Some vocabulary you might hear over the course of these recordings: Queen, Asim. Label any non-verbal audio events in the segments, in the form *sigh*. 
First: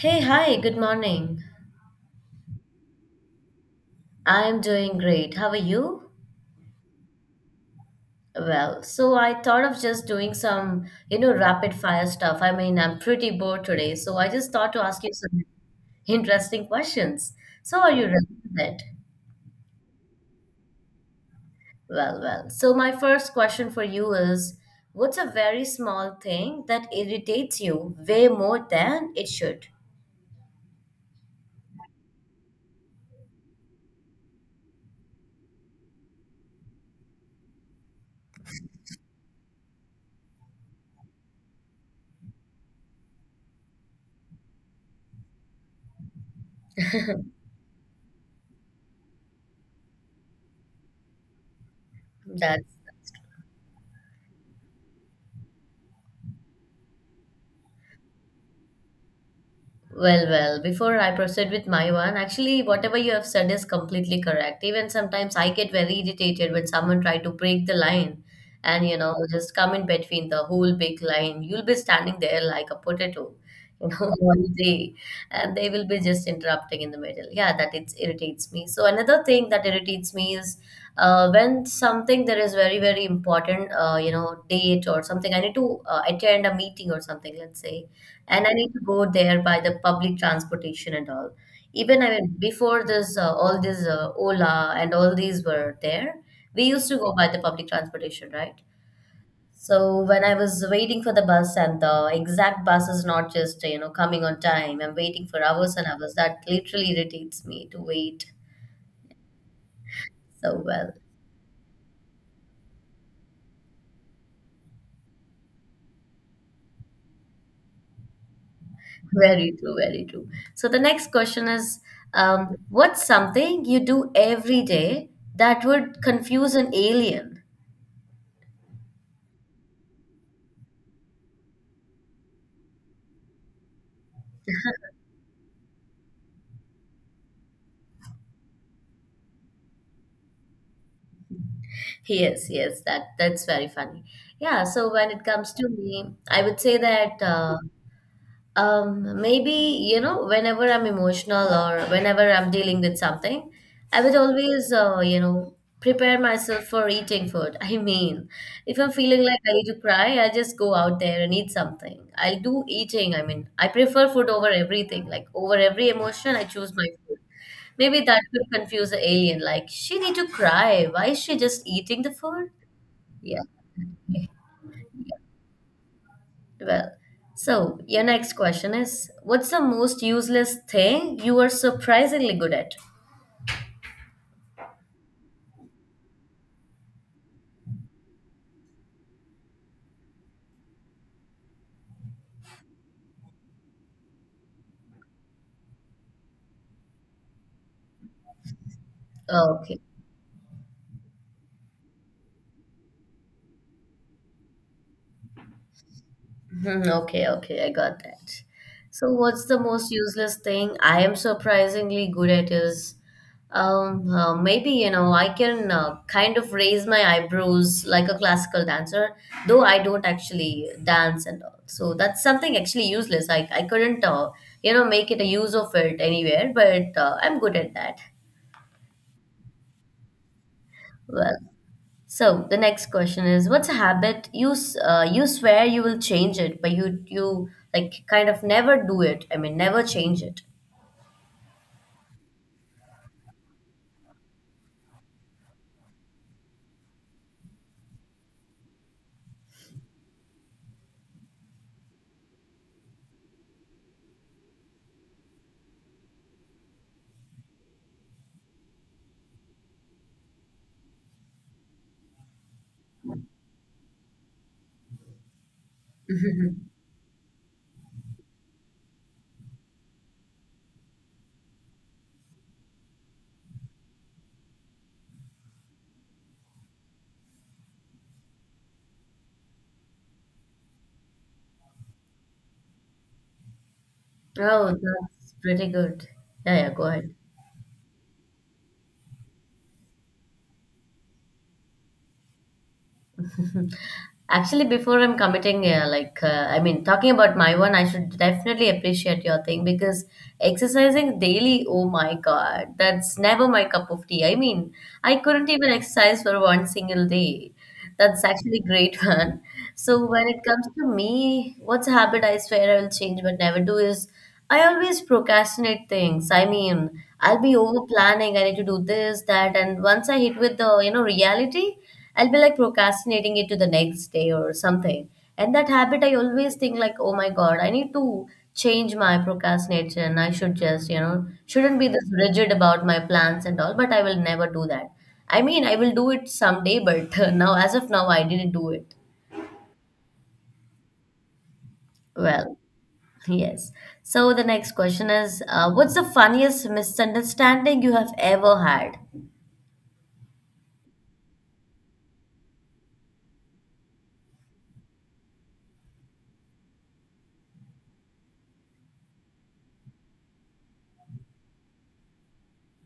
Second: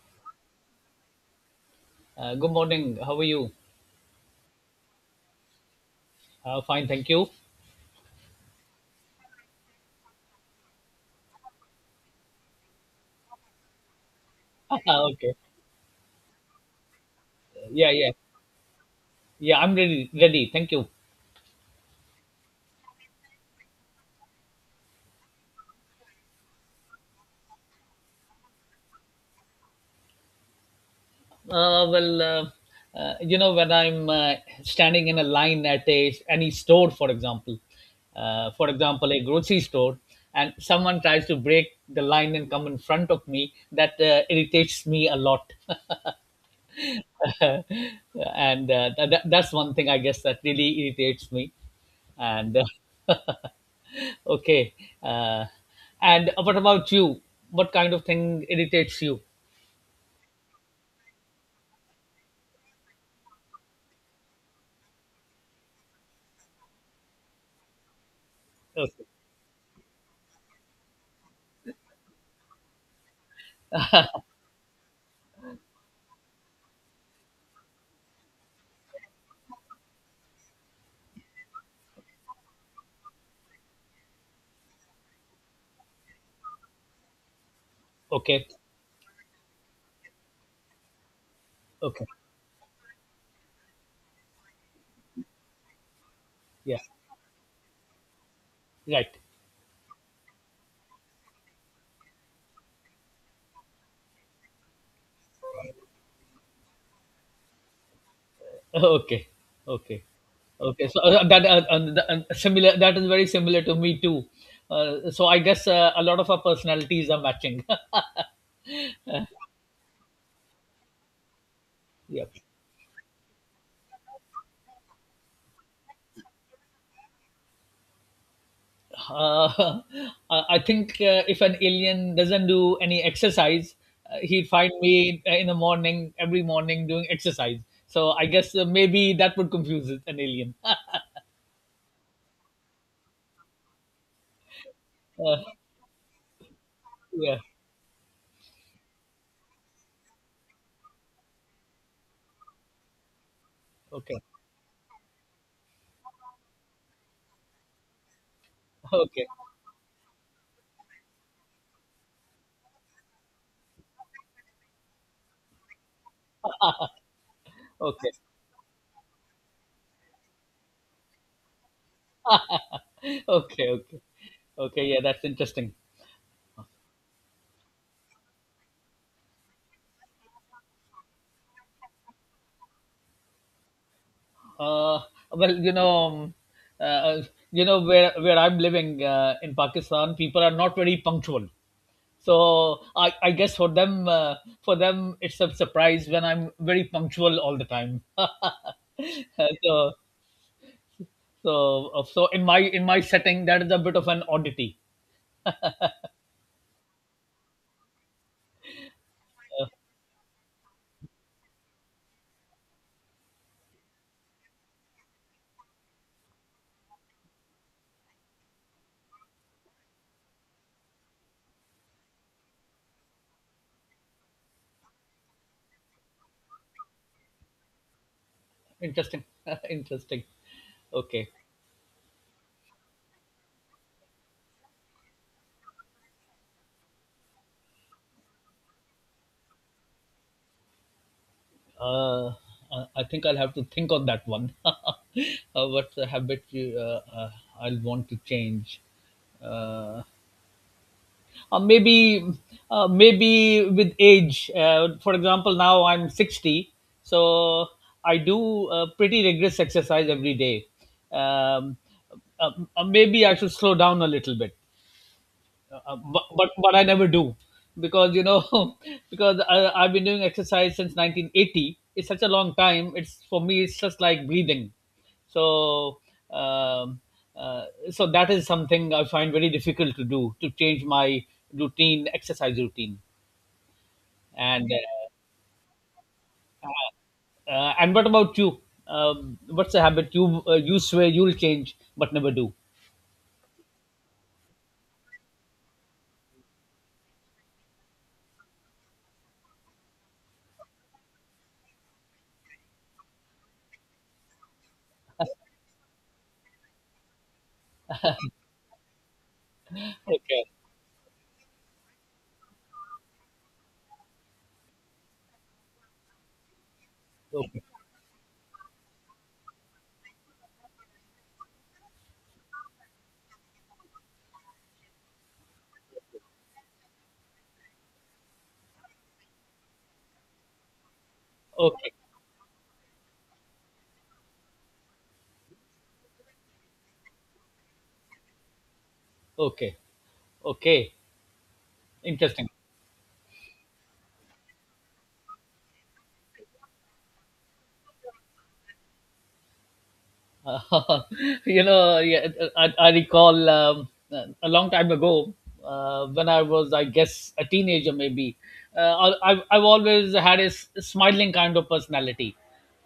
Hey, hi, good morning. Good morning. How are you? I'm doing great. How are you? Fine, thank you. *laughs* Well, so I thought of just doing some, you know, rapid fire stuff. I mean, I'm pretty bored today, so I just thought to ask you Okay. some interesting questions. So, Yeah, are you yeah, ready for that? yeah. I'm ready. Ready. Thank you. So, my first question for you is, what's a very small thing that irritates you way more than it should? Well, you know, when I'm standing in a line at a any store, for example, a grocery store, and someone tries to break the line and come in front of me, that irritates me a lot. *laughs* And that's one thing I guess that really irritates me. And That's uh, *laughs* Okay. Uh, and what about you? What kind of thing irritates you? Before I proceed with my one, actually, whatever you have said is completely correct. Even sometimes I get very irritated when someone try to break the line and, you Okay. know, just come in between the whole big line. You'll be standing there like a potato, you know, *laughs* all day, and they will be just interrupting in the middle. Yeah, that it irritates me. So another thing that irritates me is when something there is very, very important, you know, date or something, I need to attend a meeting or something, let's say and Okay. I need to go there by the public transportation and all. Even Okay. I mean, before this, all these Ola and all these were there. We Yeah. used to go by the public transportation, right? Right. *laughs* So when I was waiting for the bus and the exact bus is not just, you know, coming on time, I'm waiting for hours and hours. That literally irritates me to wait Okay. Okay. so Okay. well. So that the- similar. That is very similar to me too. So I guess a lot of our personalities are matching. Very true, very true. So the next question is, *laughs* Yeah. What's something you do every day that would confuse an alien? Uh, *laughs* I think if an alien doesn't do any exercise, he'd find me in the morning, every morning doing exercise. So I guess maybe that would confuse an alien. Yes, yes, that's very funny. Yeah, so when it Uh, comes to me, I would say that yeah. Maybe, you know, whenever I'm emotional or whenever I'm dealing with something, I would Okay. always, you know, prepare myself for eating food. *laughs* I mean, if I'm feeling Okay. like I need to cry, I just go out there and eat something. I'll do eating. I mean, I prefer food over everything. Like, over every emotion, I choose my food. Maybe Okay. that could confuse the alien. Like, she need to cry. Why is she just eating the food? Okay. Yeah. Okay. *laughs* Okay. Yeah, that's interesting. Well, so your next question is what's the most useless thing you are surprisingly good at? Uh, well, uh, you know where I'm living in Pakistan, people are not very punctual. So I guess for them it's a surprise when I'm very punctual all the time. *laughs* Okay. so so so in my setting that is a bit of an oddity. Mhm, okay, okay, I got that. So what's the most useless thing I am surprisingly good at is maybe you know I can kind of raise my eyebrows like a classical dancer though I don't actually dance and all. So that's something actually useless. I couldn't you know make it a use of it anywhere, but I'm good at that. Interesting. *laughs* Interesting. Okay. Well, so the next question is, what's a habit you you swear you will change it, but you like kind of never do it. I mean, never change it. Uh, I think I'll have to think on that one. *laughs* What's a habit you, I'll want to change? Uh, uh, maybe, Maybe with age. For example, now I'm 60, so I do pretty rigorous exercise every day. Um, uh, Maybe I should slow down a little bit, but *laughs* I never do, because you know *laughs* because I've been doing exercise since 1980. It's such a long time. It's for me. It's just like breathing. So um, so that is something I find very difficult to do, to change my routine, exercise routine. Oh, And that's pretty good. Yeah, yeah, go ahead. and what about you? What's a habit you swear you'll change but never do? Actually, before I'm committing, yeah, like I mean, talking about my one, I should definitely appreciate your thing because exercising daily, oh my God, that's never my cup of tea. I mean, I couldn't even exercise for one single day. That's actually great *laughs* one. So when it Okay. comes to me, what's a habit I swear I will change but never do is I always procrastinate things. I mean, I'll be Okay. over planning. I need to do this, that, and once I hit with the, you know, reality, I'll be like procrastinating it to the next day or something. And that habit, I always think like, oh my God, I need to change my procrastination. I should just, you know, shouldn't be Okay. this rigid about my plans and all, but I will never do that. I mean, I will do it someday, but *laughs* now, as of now, I didn't do it. Okay. Okay. Interesting. Well, yes. So the next question is, what's the funniest misunderstanding you have ever had? Uh, *laughs* you know, yeah, I recall a long time ago when I was, I guess, a teenager maybe. I've always had a smiling kind of personality.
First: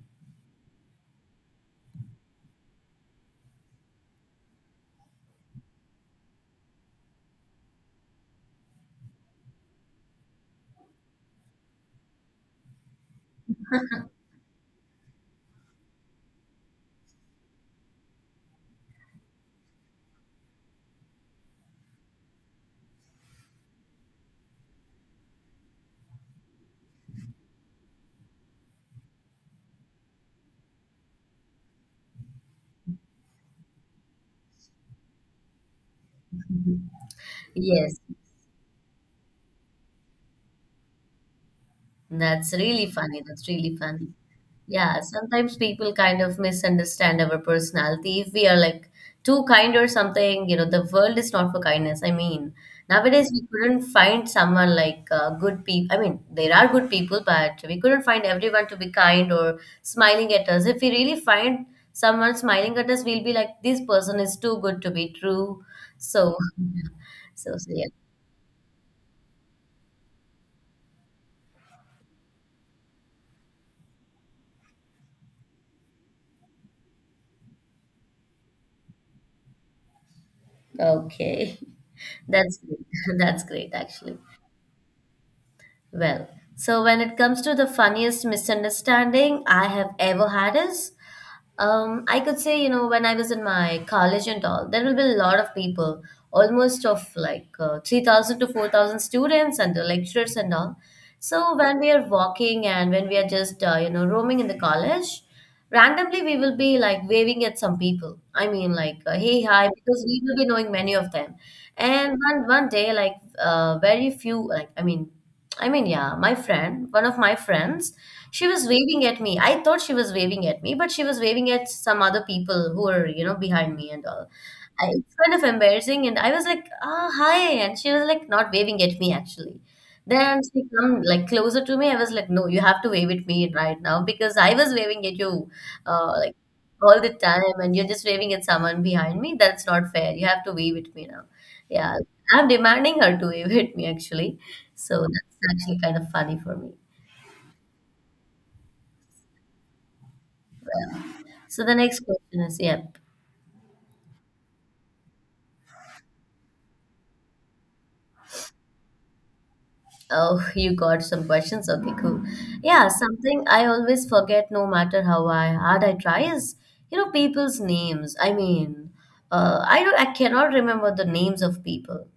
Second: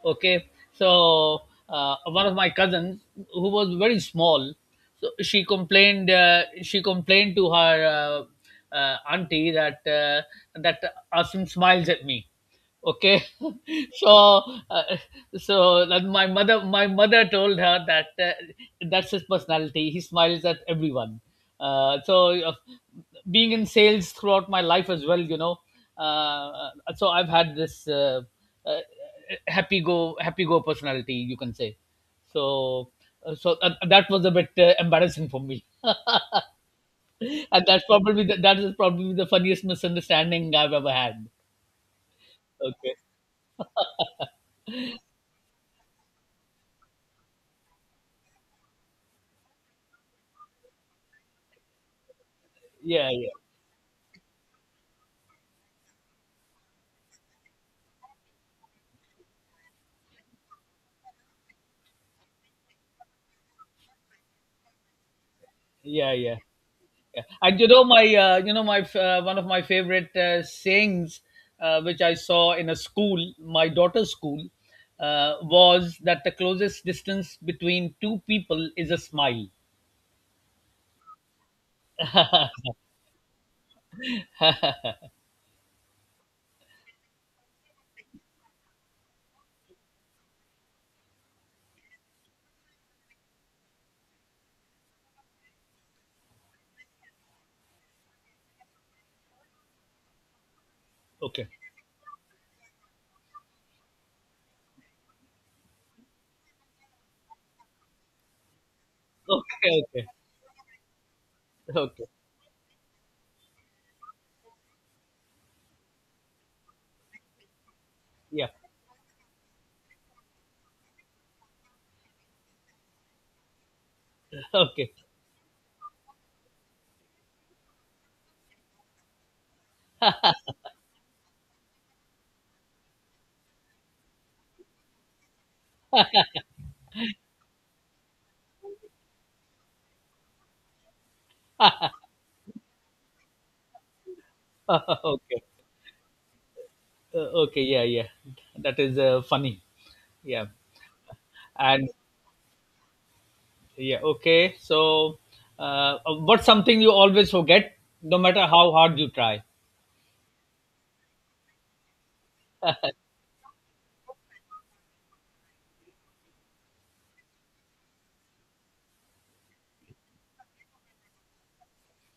Okay. So, one of my cousins, who was very small, so she complained to her auntie that Asim smiles at me. Okay. *laughs* so uh, so that, my mother told her that that's his personality, he smiles at everyone. uh, so uh, Being in sales throughout my life as well, you know, uh, so I've had this uh, happy go personality, you can say. So uh, so uh, that was a bit embarrassing for me. *laughs* and that's Yes. probably the, that is probably the funniest misunderstanding I've ever had. That's really Okay. funny. That's really funny. Yeah, sometimes people kind of misunderstand our personality. If we are like too kind or something, you know, the world is not for kindness. I mean, Yeah, nowadays yeah, we couldn't find someone like good people. I mean, there are good people, but we couldn't find everyone to be kind or smiling at us. If we really find someone smiling at us, we'll be like, this person is too good to be true. yeah, So, yeah. Yeah. *laughs* so, And so yeah. You know my, one of my favorite sayings, which I saw in a school, my daughter's school, was that the closest distance between two people is a smile. Okay. *laughs* *laughs* That's Okay, great. *laughs* That's great, actually. Well, so when it comes to the funniest misunderstanding I have ever had is, I could say, you know, when I was in my college and all, there will be a lot of people, almost of like 3,000 to 4,000 students and the lecturers and all. okay, So when we are walking and when we are just, you know, roaming in the college, randomly we will be like waving at some people. I mean, like, hey, hi, okay, because we will be knowing many of them. okay, And one day, like very few, yeah, my friend, one of my friends, she yeah, was waving at me. I thought she was waving at me, but she was waving at some other people who were, you know, behind me and all. I, okay, it's kind of embarrassing, and I was like, "Ah, hi," and she was like not waving at me actually. Then she come like closer to me. I was like, "No, you have to wave at me right now because I was waving at you, like all the time, and you're just waving at someone behind me. That's not fair. You have to wave at me now." Yeah, I'm demanding her to evade me actually. So *laughs* that's okay. actually kind of funny for me. Okay, yeah, yeah. That is funny. Yeah, So the and next question is, yeah. yeah, okay. So, uh, what's something you always forget, no matter how hard you try? Oh, *laughs* you got some questions. Okay, cool. Yeah, something I always forget no matter how I hard I try is, you know, people's names. I mean, I cannot remember the names of people.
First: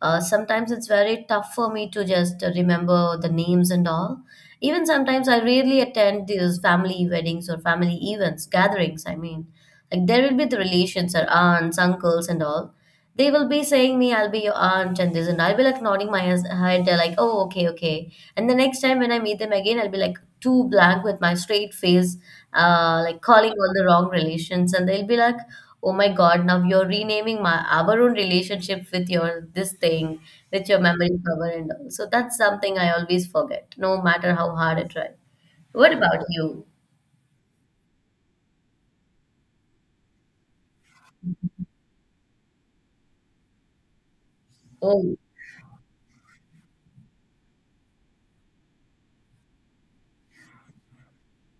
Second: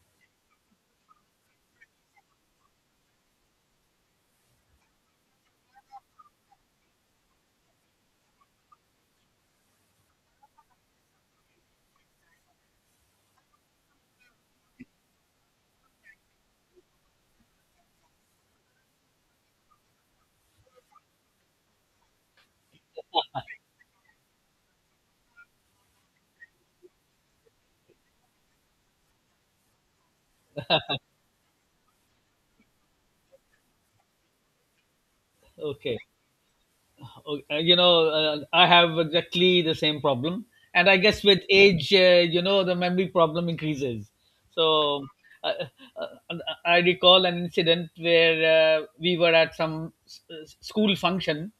Sometimes it's very tough for me to just remember the names and all. Even sometimes I rarely attend these family weddings or family events, gatherings, I mean. Like there will be the relations or aunts, uncles and all. They will be saying me, I'll be your aunt and this, and I'll be like nodding my head, are like, oh, okay, okay. And the next time when I meet them again, I'll be like too blank with my straight face, like calling all the wrong relations, and they'll be like, oh my God, now you're renaming my our own relationship with your this thing, with your memory cover and all. So that's something I always forget, no matter how hard I try. What Okay. about you? You know, I have exactly the same problem, and I guess with age, you know, the memory problem increases. So Oh. uh, uh, uh, I recall an incident where we were at some school function,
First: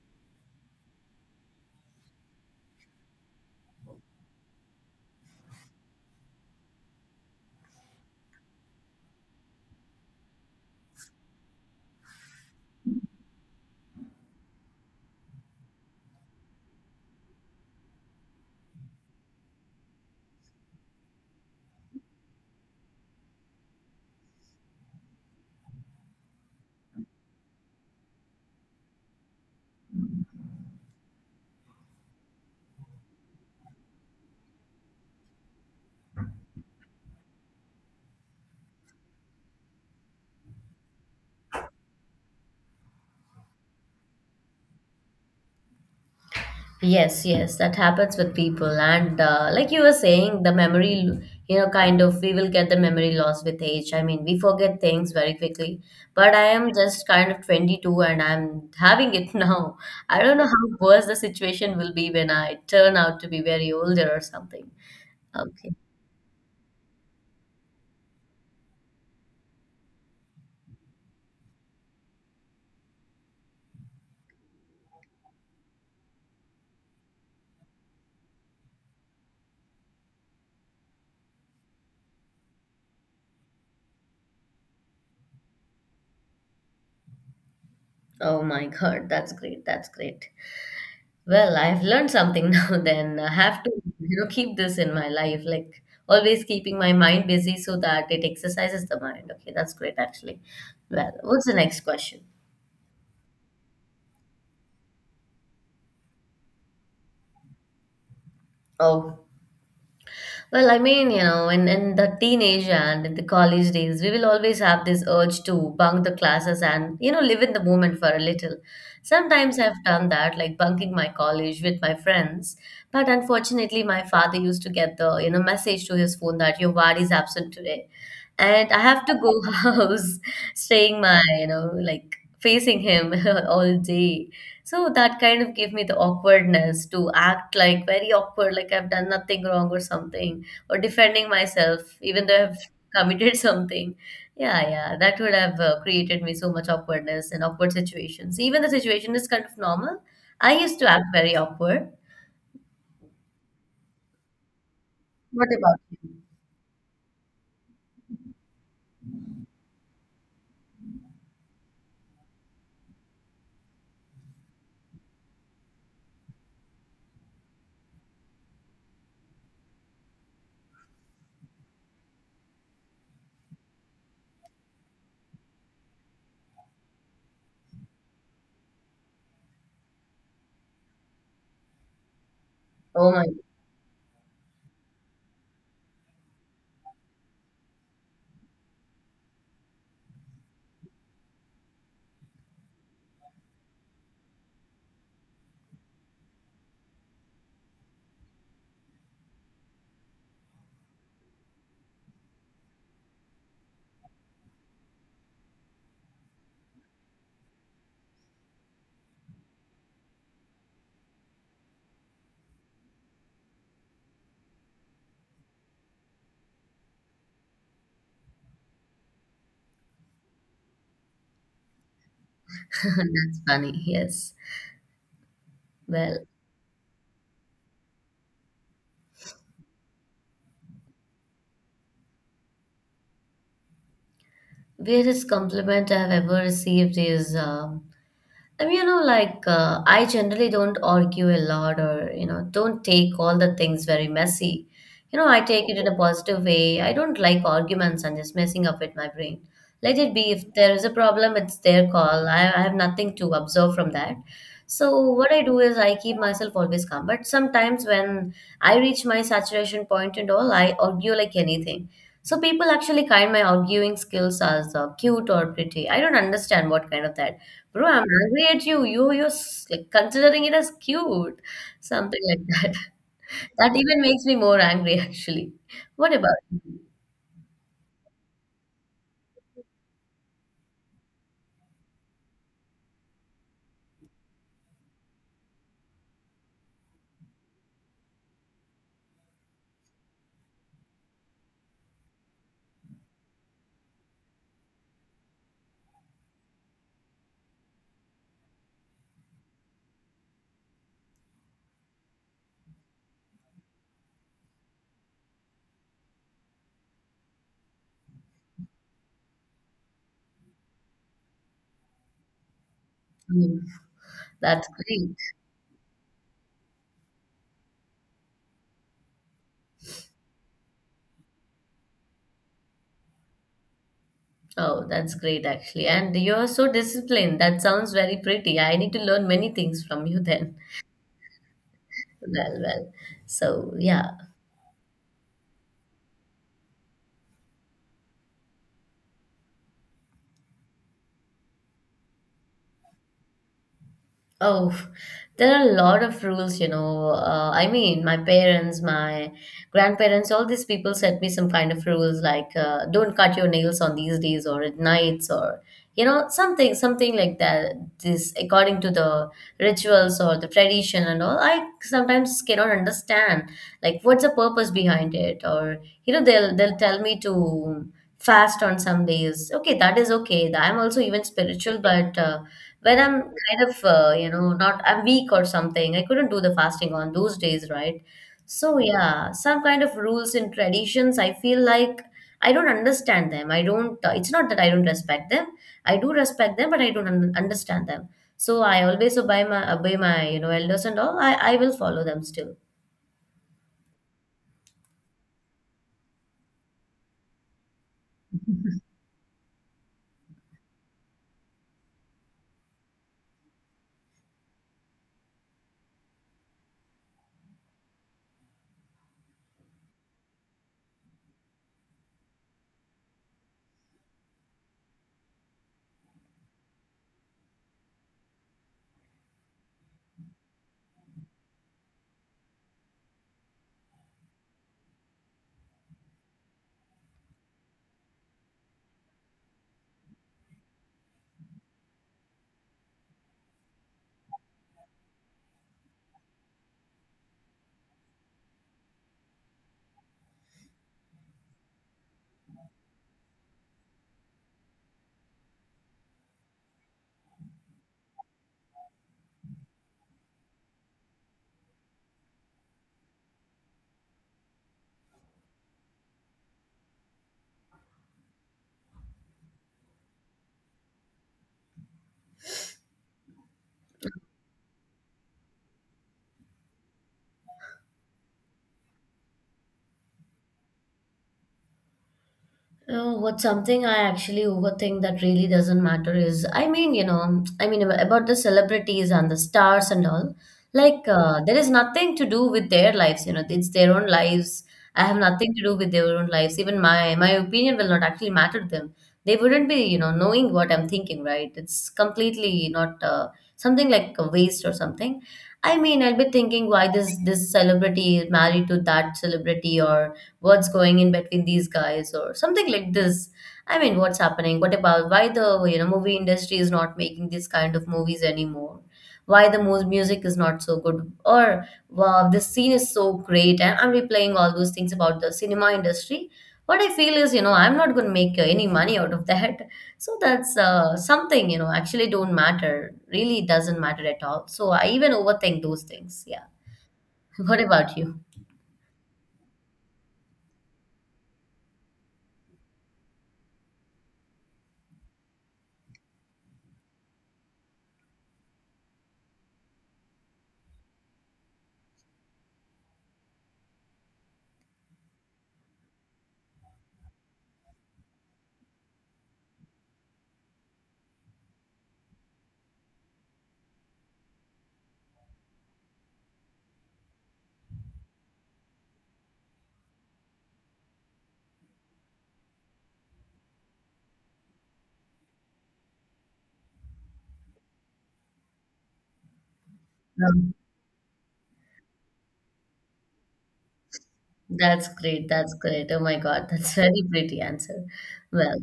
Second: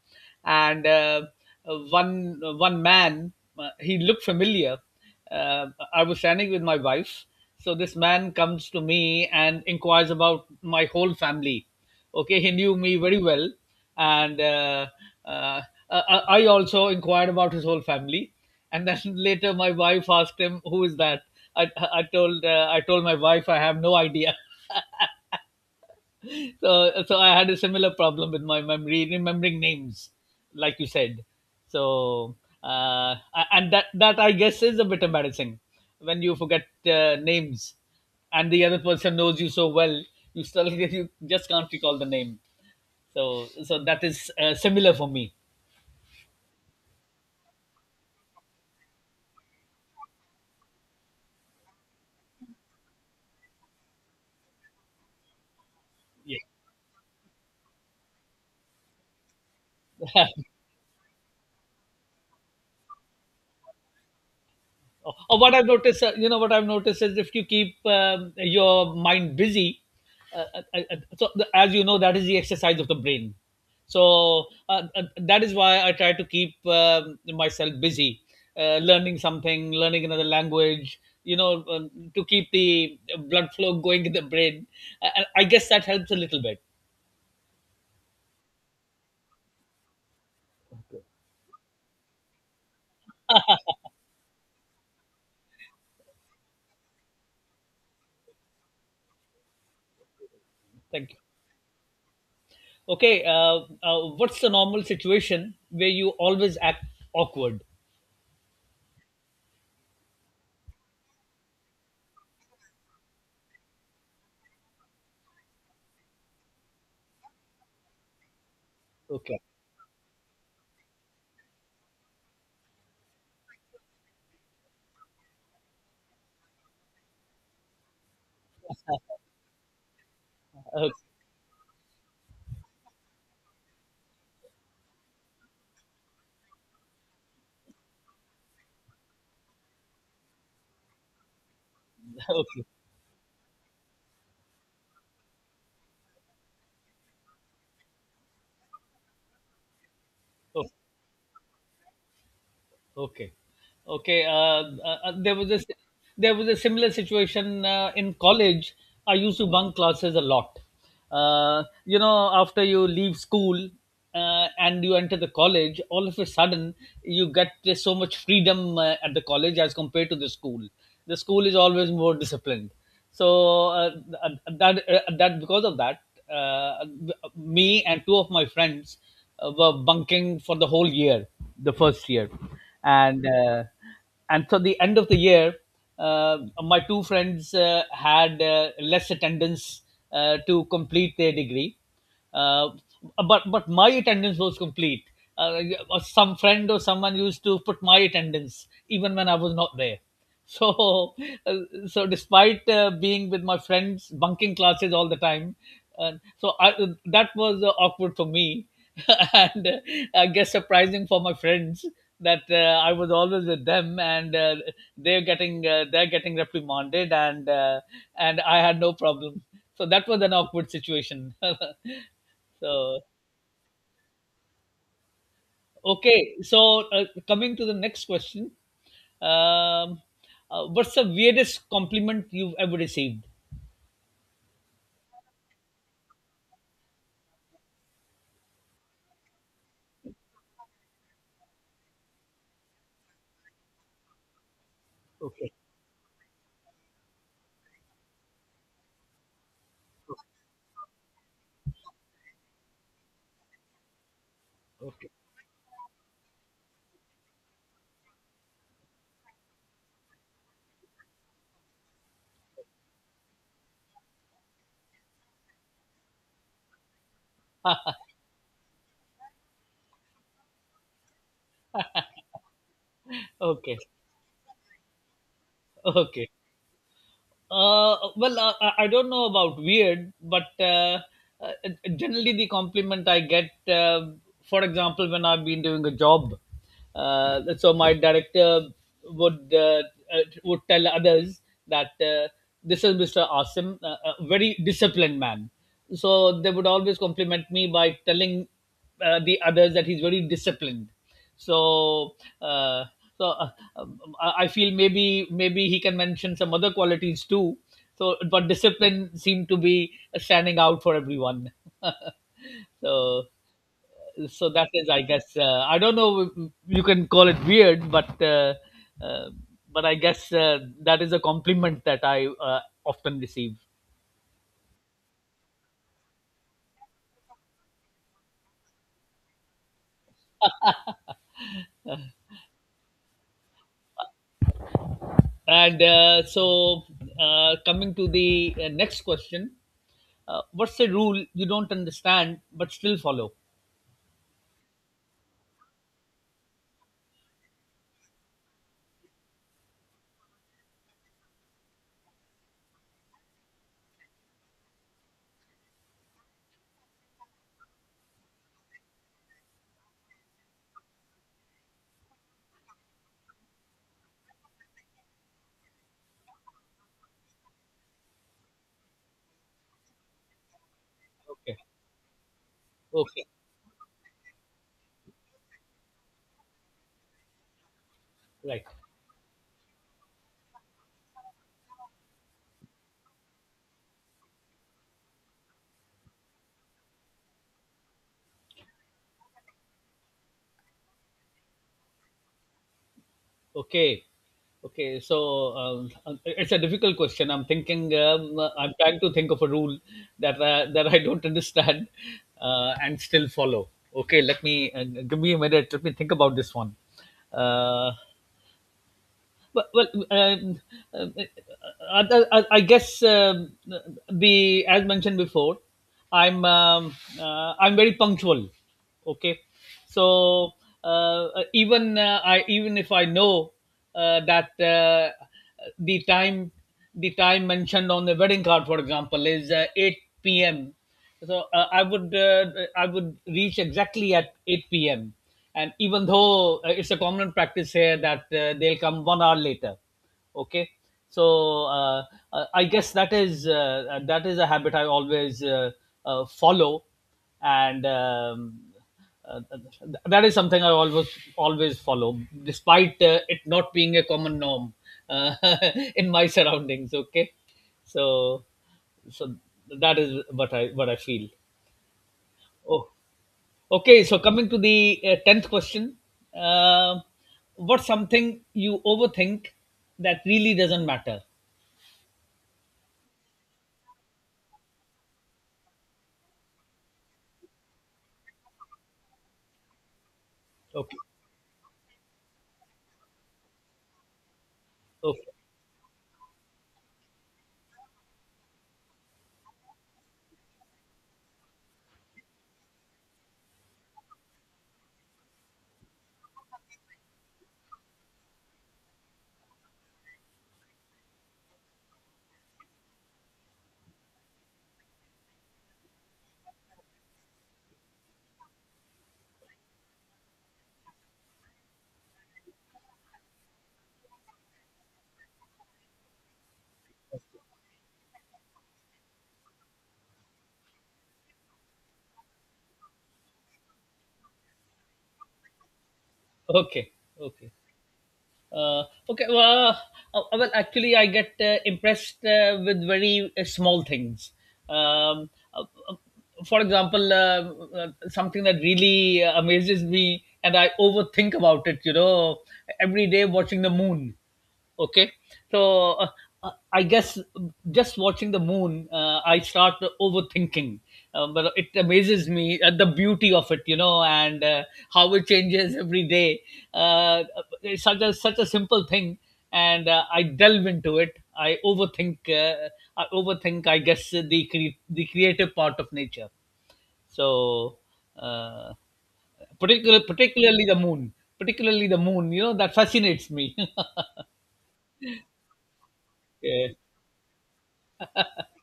and one man, he looked familiar. Uh, I was standing with my wife, so this man comes to me and inquires about my whole family. Okay, he knew me very well, and uh, uh, uh, i I also inquired about his whole family. And then *laughs* later my wife asked him, who is that? I, I told uh, i told my wife I have no idea. *laughs* so so I had a similar problem with my memory, remembering names, like you said. So uh, a- and that I guess is a bit embarrassing when you forget names and the other person knows you so well, you still *laughs* you just can't recall the name. So that is similar for me. Yes, yes, that happens with people. And like you were saying, the memory, you know, kind of, we will get the memory loss with age. I mean, we forget things very quickly. But Yeah. I am just kind of 22 and I'm having it *laughs* now. I don't know how worse the situation will be when I turn out to be very older or something. *laughs* or what I've Okay. noticed you know what I've noticed is, if you keep your mind busy, as you know, that is the exercise of the brain. So uh, uh, that is why I try to keep myself busy, learning something, learning another language, you know, um, to keep the blood flow going in the brain. I guess that helps a little bit. Oh my God, that's great. That's great. Well, I've learned something *laughs* now then. I have to, you know, keep this in my life, like always keeping my mind busy so that it exercises the mind. Okay, that's great actually. Thank Well, you. what's the next question? Okay. What's the normal situation where you always act awkward? Oh, well, I mean, you know, in the teenage and in the college days, we will always have this urge to bunk the classes and, you know, live in the moment for a little. Okay. Sometimes I've done that, like bunking my college with my friends. But unfortunately, my father used to get the, you know, message to his phone that your ward is absent today. And I have to go *laughs* house, *laughs* Okay, staying my, you know, like facing him *laughs* all day. So that kind of gave me the awkwardness to act like very awkward, like I've done nothing wrong or something or defending myself, even though I've okay, committed *laughs* something. Yeah, yeah, that would have created me so much awkwardness and awkward situations. Even the situation is kind of normal. I okay. used to act very awkward. Okay, okay. What about? There was a similar situation in college. I used to bunk classes a lot. You know, after you leave school, and you enter the college, all of a sudden, you get there's so much freedom at the college as compared to the school. The school is always more disciplined. So th- that that because of that, uh, me and two of my friends were bunking for the whole year, the first year, Oh my, and uh, and so the end of the year, my two friends had less attendance to complete their degree, uh, but my attendance was complete. Uh, or some friend or someone used to put my attendance even when I was not there. So *laughs* so despite being with my friends bunking classes all the time, uh, so I, that was awkward for me. *laughs* And I guess surprising for my friends that I was always with them, and they're getting reprimanded, and I had no problem. So that was an awkward situation. *laughs* *laughs* so that's funny. Yes. Well, okay, so coming to the next question: um, what's the weirdest compliment you've ever received? weirdest compliment I've ever received is I mean, you know, like I generally don't argue a lot or, you know, don't take all the things very messy. You know, I take it in a positive way. I don't like arguments and just messing up with my brain. Let it be. If there is a problem, it's their call. I have nothing to observe from that. So Okay. what I do is I keep myself always calm. But sometimes when I reach my saturation point and all, I argue like anything. So people actually kind my arguing skills as cute or pretty. I don't understand what kind of that. Bro, *laughs* I'm angry at you. You're like considering it as cute, something like that. *laughs* That Okay. even makes me more angry, actually. What Okay. about you? Well, I don't know about weird, but uh, generally the compliment I get, for example, when I've been doing a job, so my director would uh, would tell others that, this is Mr. Asim, a very disciplined man. So they would always compliment me by telling the others that he's very disciplined. So, uh, so I feel, maybe he can mention some other qualities too. So, but discipline seemed to be standing out for everyone. *laughs* so, Mm, so that's that is, I great. guess, I don't know if you can call it weird, uh, but I guess that is a compliment that I often receive. Oh, that's great, actually. And you're so disciplined. That sounds very pretty. I need to learn many things from you *laughs* then. Well, well. So, yeah. And so, coming to the next question: what's the rule you don't understand but still follow? Oh, there are a lot of rules, you know. I mean, my parents, my grandparents, all these people set me some kind of rules like don't cut your nails on these days or at nights or you know something like that. This according to the rituals or the tradition and all. I sometimes cannot understand like what's the purpose behind it or you know they'll tell me to fast on some days. Okay, that is okay. I'm also even Okay. spiritual, but. When I'm Okay. kind of you know not I'm weak or something. I couldn't do the fasting on those days, right? Right. So yeah, some kind of rules and traditions. I feel like I don't understand them. I don't. It's not that I don't respect them. I do respect them, but I don't understand them. So I always obey my you know elders and all. I will follow them still. Okay. Okay. So, it's a difficult question. I'm thinking. I'm trying to think of a rule that I don't understand and still follow. Okay. Let me Give me a minute. Let me think about this one. Uh, Well, well I guess, the as mentioned before, I'm very punctual. Okay, so uh, even, I even if I know that the time the time mentioned on the wedding card, for example, is 8 p.m. So I would reach exactly at 8 p.m., and even though it's a common practice here that they'll come 1 hour later. Okay, so I guess that is that is a habit I always follow, and um, uh, th- that is something I always follow, despite it not being a common norm, uh, *laughs* in my surroundings. Okay, so so that is what I feel. Oh, okay. So coming to the tenth question: uh, what's something you overthink that really doesn't matter? Oh, what's something I actually overthink that really doesn't matter is, I mean, you know, I mean about the celebrities and the stars and all. Okay, Like, there is nothing to do with their lives, you know, it's their own lives. I have okay, nothing to do with their own lives. Even my opinion will not actually matter to them. They wouldn't be, you know, knowing what I'm thinking, right? It's completely not something like a waste or something. I mean, I'll be thinking why this celebrity is married to that celebrity or what's going in between these guys or something like this. I mean what's happening, what about, why the you know movie industry is not making this kind of movies anymore, why the music is not so good, or wow this scene is so great and I'm replaying all those things about the cinema industry. What I feel is, you know, I'm not going to make any money out of that. *laughs* So that's something you know actually don't matter, really doesn't matter at all. So I even overthink those things, yeah. okay, *laughs* okay. What about you? Uh, okay. Well, actually, I get impressed with very small things. Um, uh, uh, for example, something that really amazes me, and I overthink about it. You know, every day watching the moon. Okay, so I guess just watching the moon, I start overthinking, but it amazes me at the beauty of it, you know, and how it changes every day. uh, it's such a simple thing, and I delve into it, I overthink. uh, I overthink, I guess, the creative part of nature. So uh, Um, particularly the moon, particularly the moon, you know, that fascinates me. *laughs* That's great. That's great. Oh my God, Yeah. that's very pretty answer. Well,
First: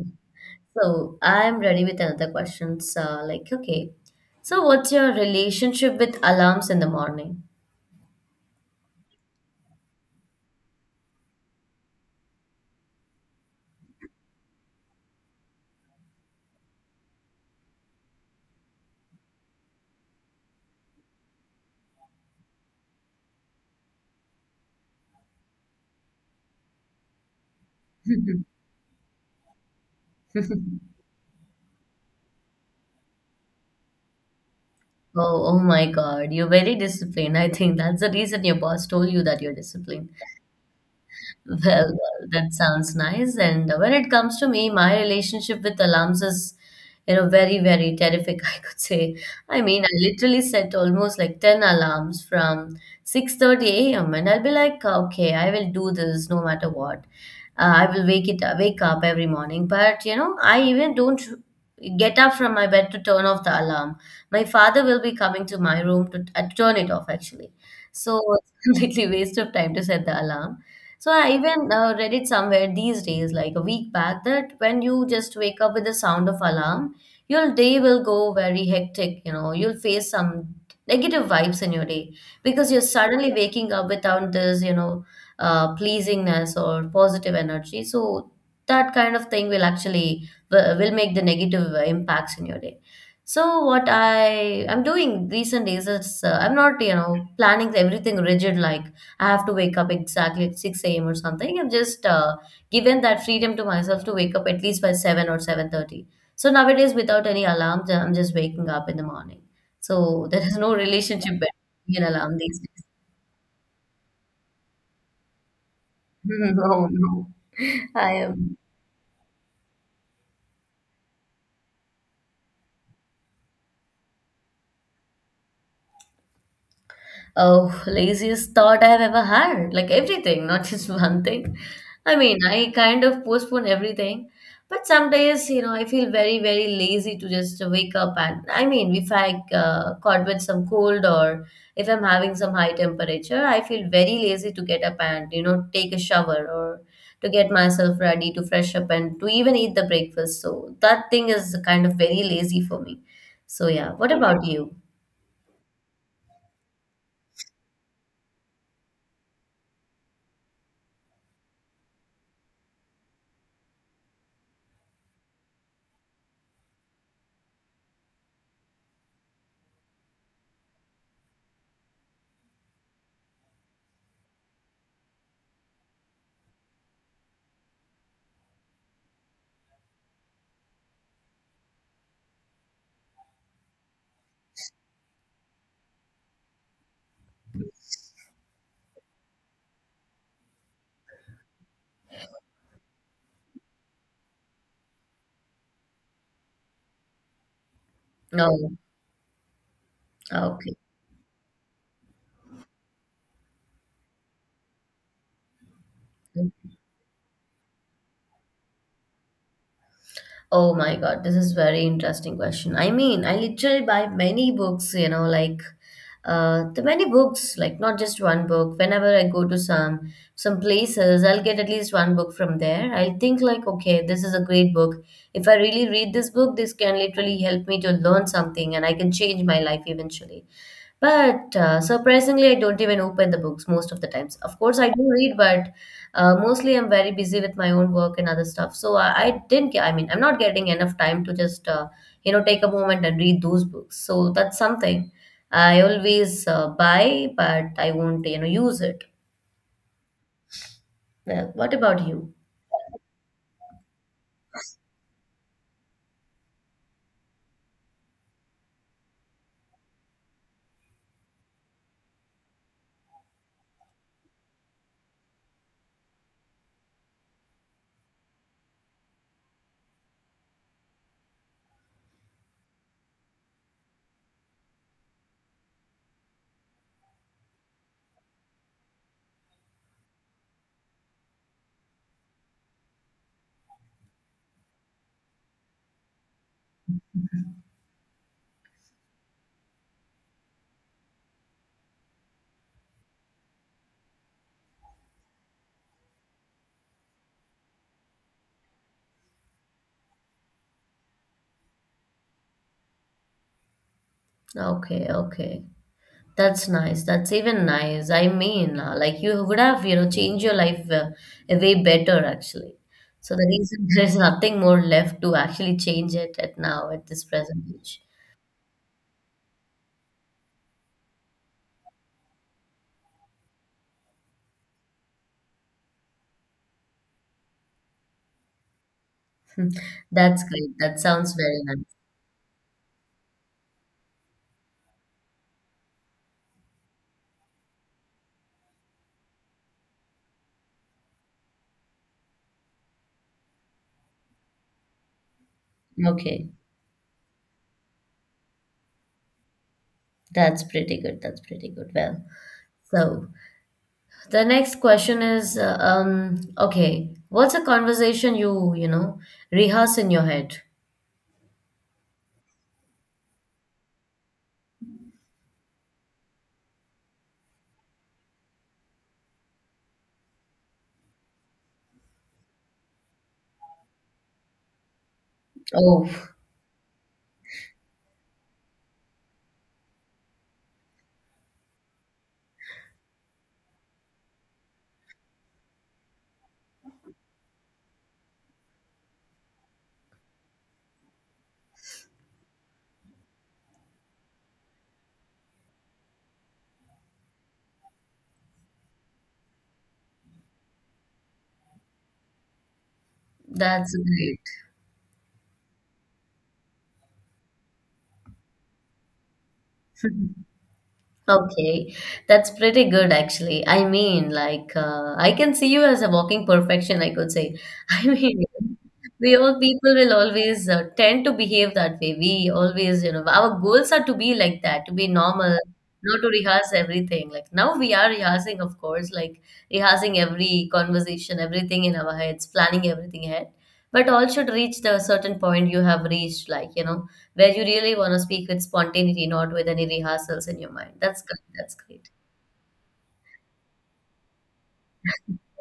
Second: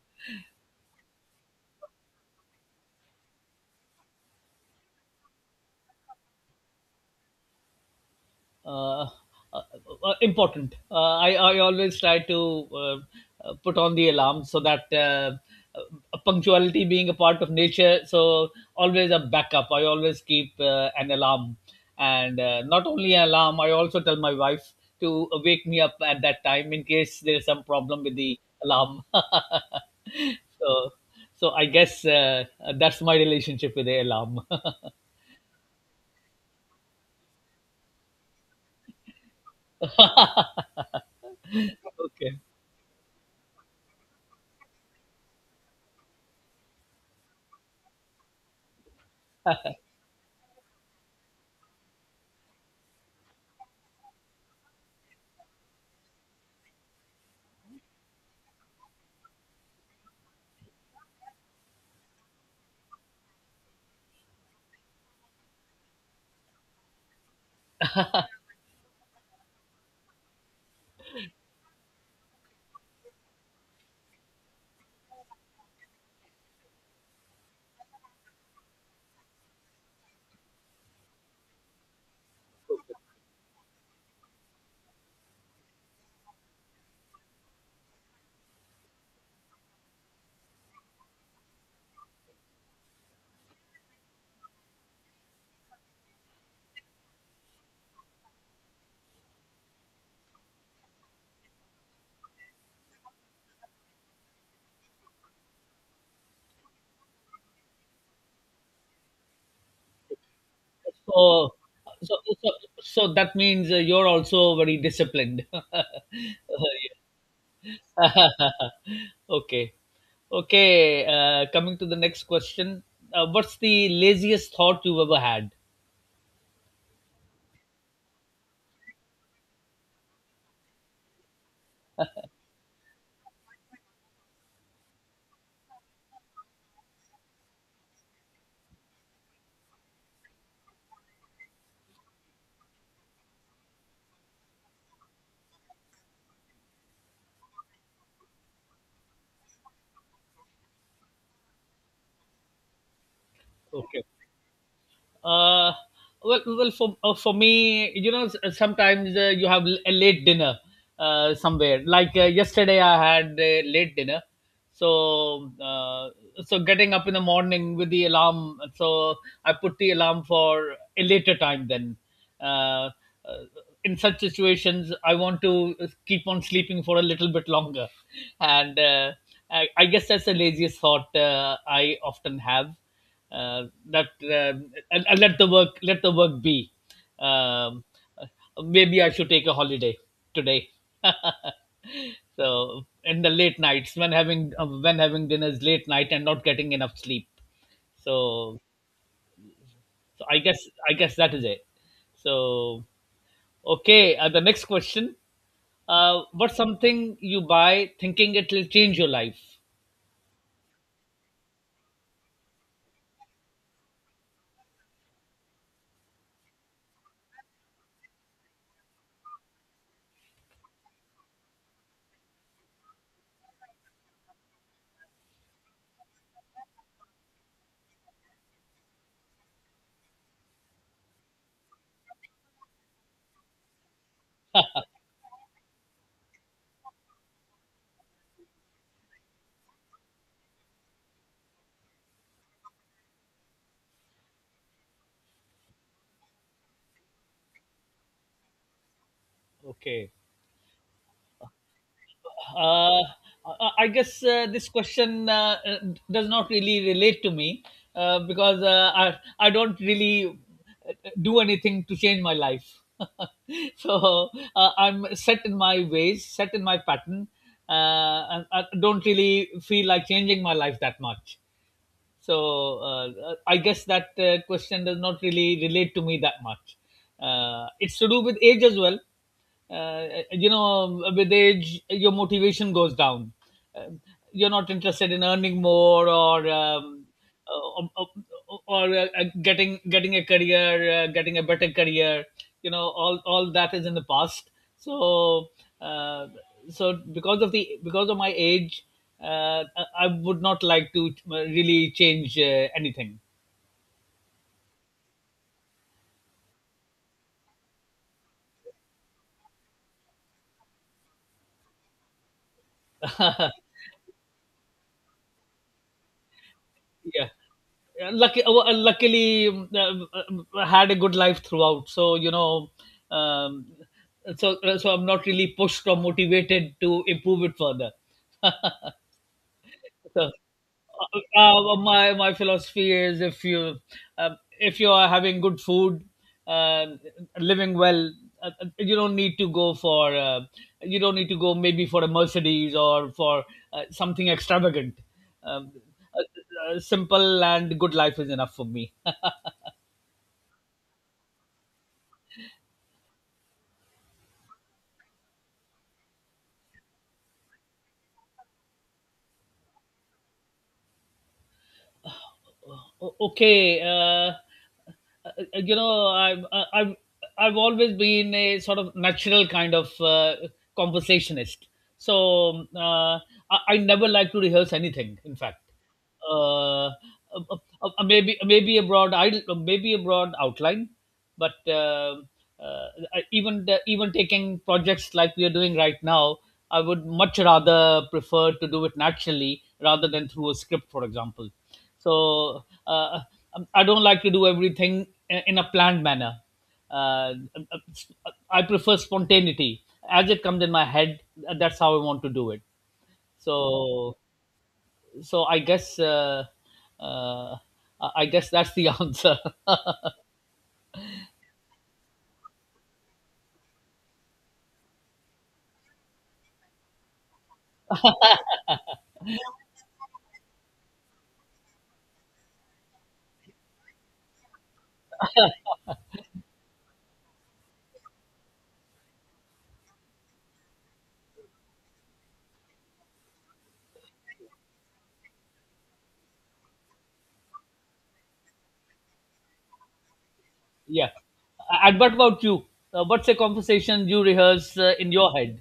so I'm ready with another question. So, like, okay, so what's your relationship with alarms in the morning? uh, uh, Important. I always try to put on the alarm, so that punctuality being a part of nature, so always a backup. I always keep an alarm. And not only an alarm, I also tell my wife to wake me up at that time in case there is some problem with the alarm. *laughs* so, *laughs* so I guess that's my relationship with the alarm. Oh, oh my God, you're very disciplined. I think that's the reason your boss told you that you're disciplined. *laughs* Well, well, Okay. that sounds nice. And when it comes to me, my relationship with alarms is, you know, very, very terrific, *laughs* I could say. I mean, I literally set almost like 10 alarms from 6:30 a.m. and I'll be like, okay, I will do this no matter what. I will wake up every morning, but you know I even don't get up from my bed to turn off the alarm. My father will be coming to my room to turn it off actually. So it's *laughs* completely waste of time to set the alarm. So I even read it somewhere these days, like a week back, that when you just wake up with the sound of alarm your day will go very hectic, you know, you'll face some negative vibes in your day because you're suddenly waking up without this you know pleasingness or positive energy. So that kind of thing will actually will make the negative impacts in your day. So what I'm doing recent days is, I'm not you know planning everything rigid like I have to wake up exactly at 6 a.m. or something. I've just given that freedom to myself to wake up at least by 7 or 7:30. So nowadays without any alarm I'm just waking up in the morning. So *laughs* there is no relationship So, between so, alarm so, these days. so, that means you're also very disciplined. *laughs* No, no. I am. *laughs* Okay, okay. Coming to the next question, what's the laziest thought you've ever had? Oh, laziest thought I've ever had. Like everything, not just *laughs* one thing. I mean, I kind of postpone everything. But some days, you know, I feel very, very lazy to just wake up. And I mean, if I caught with some cold or if I'm having some high temperature, I feel very lazy to get up and, you know, take a shower or to get myself ready to fresh up and to even eat the breakfast. So that thing is kind of very lazy for me. So, yeah. Okay. What about you? Uh, well, for me, you know, sometimes you have a late dinner somewhere. Like yesterday, I had a late dinner, so so getting up in the morning with the alarm. So I put the alarm for a later time. Then, uh, uh, in such situations, I want to keep on sleeping for a little bit longer, and I guess that's the laziest thought I often have, uh, that and, let the work be. um, Maybe I should take a holiday today. *laughs* So in the late nights, when having, when having dinners late night and not getting enough sleep. so, No. so i Ah, guess okay. That is it. So okay, the next question, what's something you buy thinking it will change your life? Oh my God, this is very interesting question. I mean, I literally buy many books, you know, like the many books, like not just one book. Whenever I go to some places, I'll get at least one book from there. I think like, okay, this is a great book. If I really read this book, this can literally help me to learn something and I can change my life eventually. But surprisingly, I don't even open the books most of the times. Of course, I do read, but mostly I'm very busy with my own work and other stuff. So I didn't get, I mean, I'm not getting enough time to just, you know, take a moment and read those books. So that's something I always buy, but I won't, you know, use it. Okay. Yeah. What about you? Uh, I guess this question does not really relate to me, because I don't really, uh, do anything to change my life. *laughs* So I'm set in my ways, set in my pattern. And I don't really feel like changing my life that much. So I guess that question does not really relate to me that much. It's to do with age as well. You know, with age, your motivation goes down. Uh, you're not interested in earning more, or or, or, getting a career, getting a better career. You know, all that is in the past. So. Uh, so because of the, because of my age, I would not like to really change anything. Okay, okay. That's nice. That's even nice. I mean, like you would have, you know, changed your life way better actually. So the *laughs* reason *laughs* there's nothing more left to actually change it at now at this Yeah. present age. Lucky luckily, um, uh, had a good life throughout, so you know. um, so so I'm not really pushed or motivated to improve it further. *laughs* Hmm. So, That's great. That sounds very nice. my my philosophy is, if you, if you are having good food, uh, living well, you don't need to go for, you don't need to go maybe for a Mercedes, or for something extravagant. Um, Okay, a, a simple and good life is enough for me. that's pretty good. That's pretty good. Well, so the next question is, okay, what's a conversation you, you know, rehearse in your head? Okay, you know, I've always been a sort of natural kind of conversationist. So I never like to rehearse anything, in fact. Oh, uh, uh, uh, Maybe a broad idea, maybe a broad outline, but uh, even even taking projects like we are doing right now, I would much rather prefer to do it naturally rather than through a script, for example. So I don't like to do everything in a planned manner. Uh, I prefer spontaneity, as it comes in my head. Uh, that's how I want to do it. So, that's great. so I guess uh, I guess that's the *laughs* answer. *laughs* Okay, that's pretty good actually. I mean, like, I can see you as a walking perfection, I could say. *laughs* I mean, we all people will always tend to behave that way. We always, you know, our goals are to be like that, to be normal, not to rehearse everything. Like, now we are rehearsing, of course, like rehearsing every conversation, everything in our heads, planning everything ahead. But all should reach the certain point you have reached, like, you know, where you really want to speak with spontaneity, not with any rehearsals in your mind. Yeah. That's good. That's And great. what about you? What's a conversation you rehearse in your *laughs* head?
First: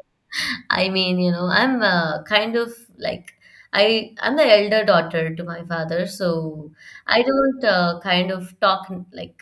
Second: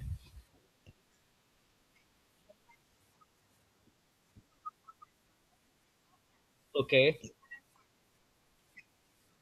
I mean, you know, I'm kind of like I'm the elder daughter to my father, so Okay. I don't kind of talk like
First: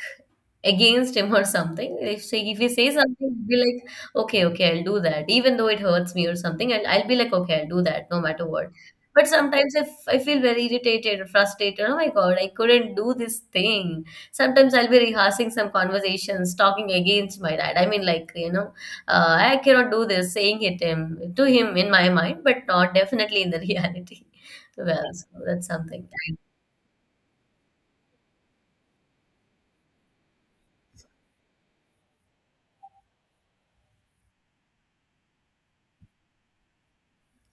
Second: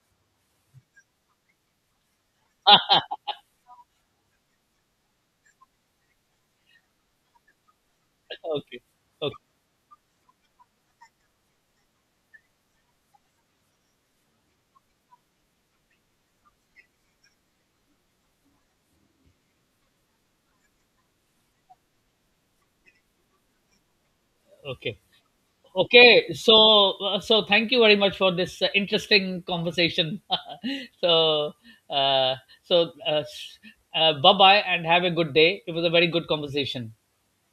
against him or something. If say if he says something, I'll be like, okay, okay, I'll do that, even though it hurts me or something. I'll be like, okay, I'll do that, no *laughs* matter what. Okay. But Okay. sometimes if I feel very irritated or frustrated, oh my God, I couldn't do this thing. Sometimes I'll be rehearsing some conversations, talking against my dad. I mean, like, you know, I cannot do this, saying it him, to him in my mind, but not definitely in the *laughs* reality. Okay. Well, so that's something. Okay. So, so thank you very much for this interesting conversation. *laughs* So, uh, so, uh, s- bye bye and have a good day. It was a very good conversation.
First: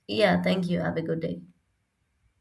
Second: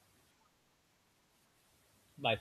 Yeah, thank you. Have a good day. Bye.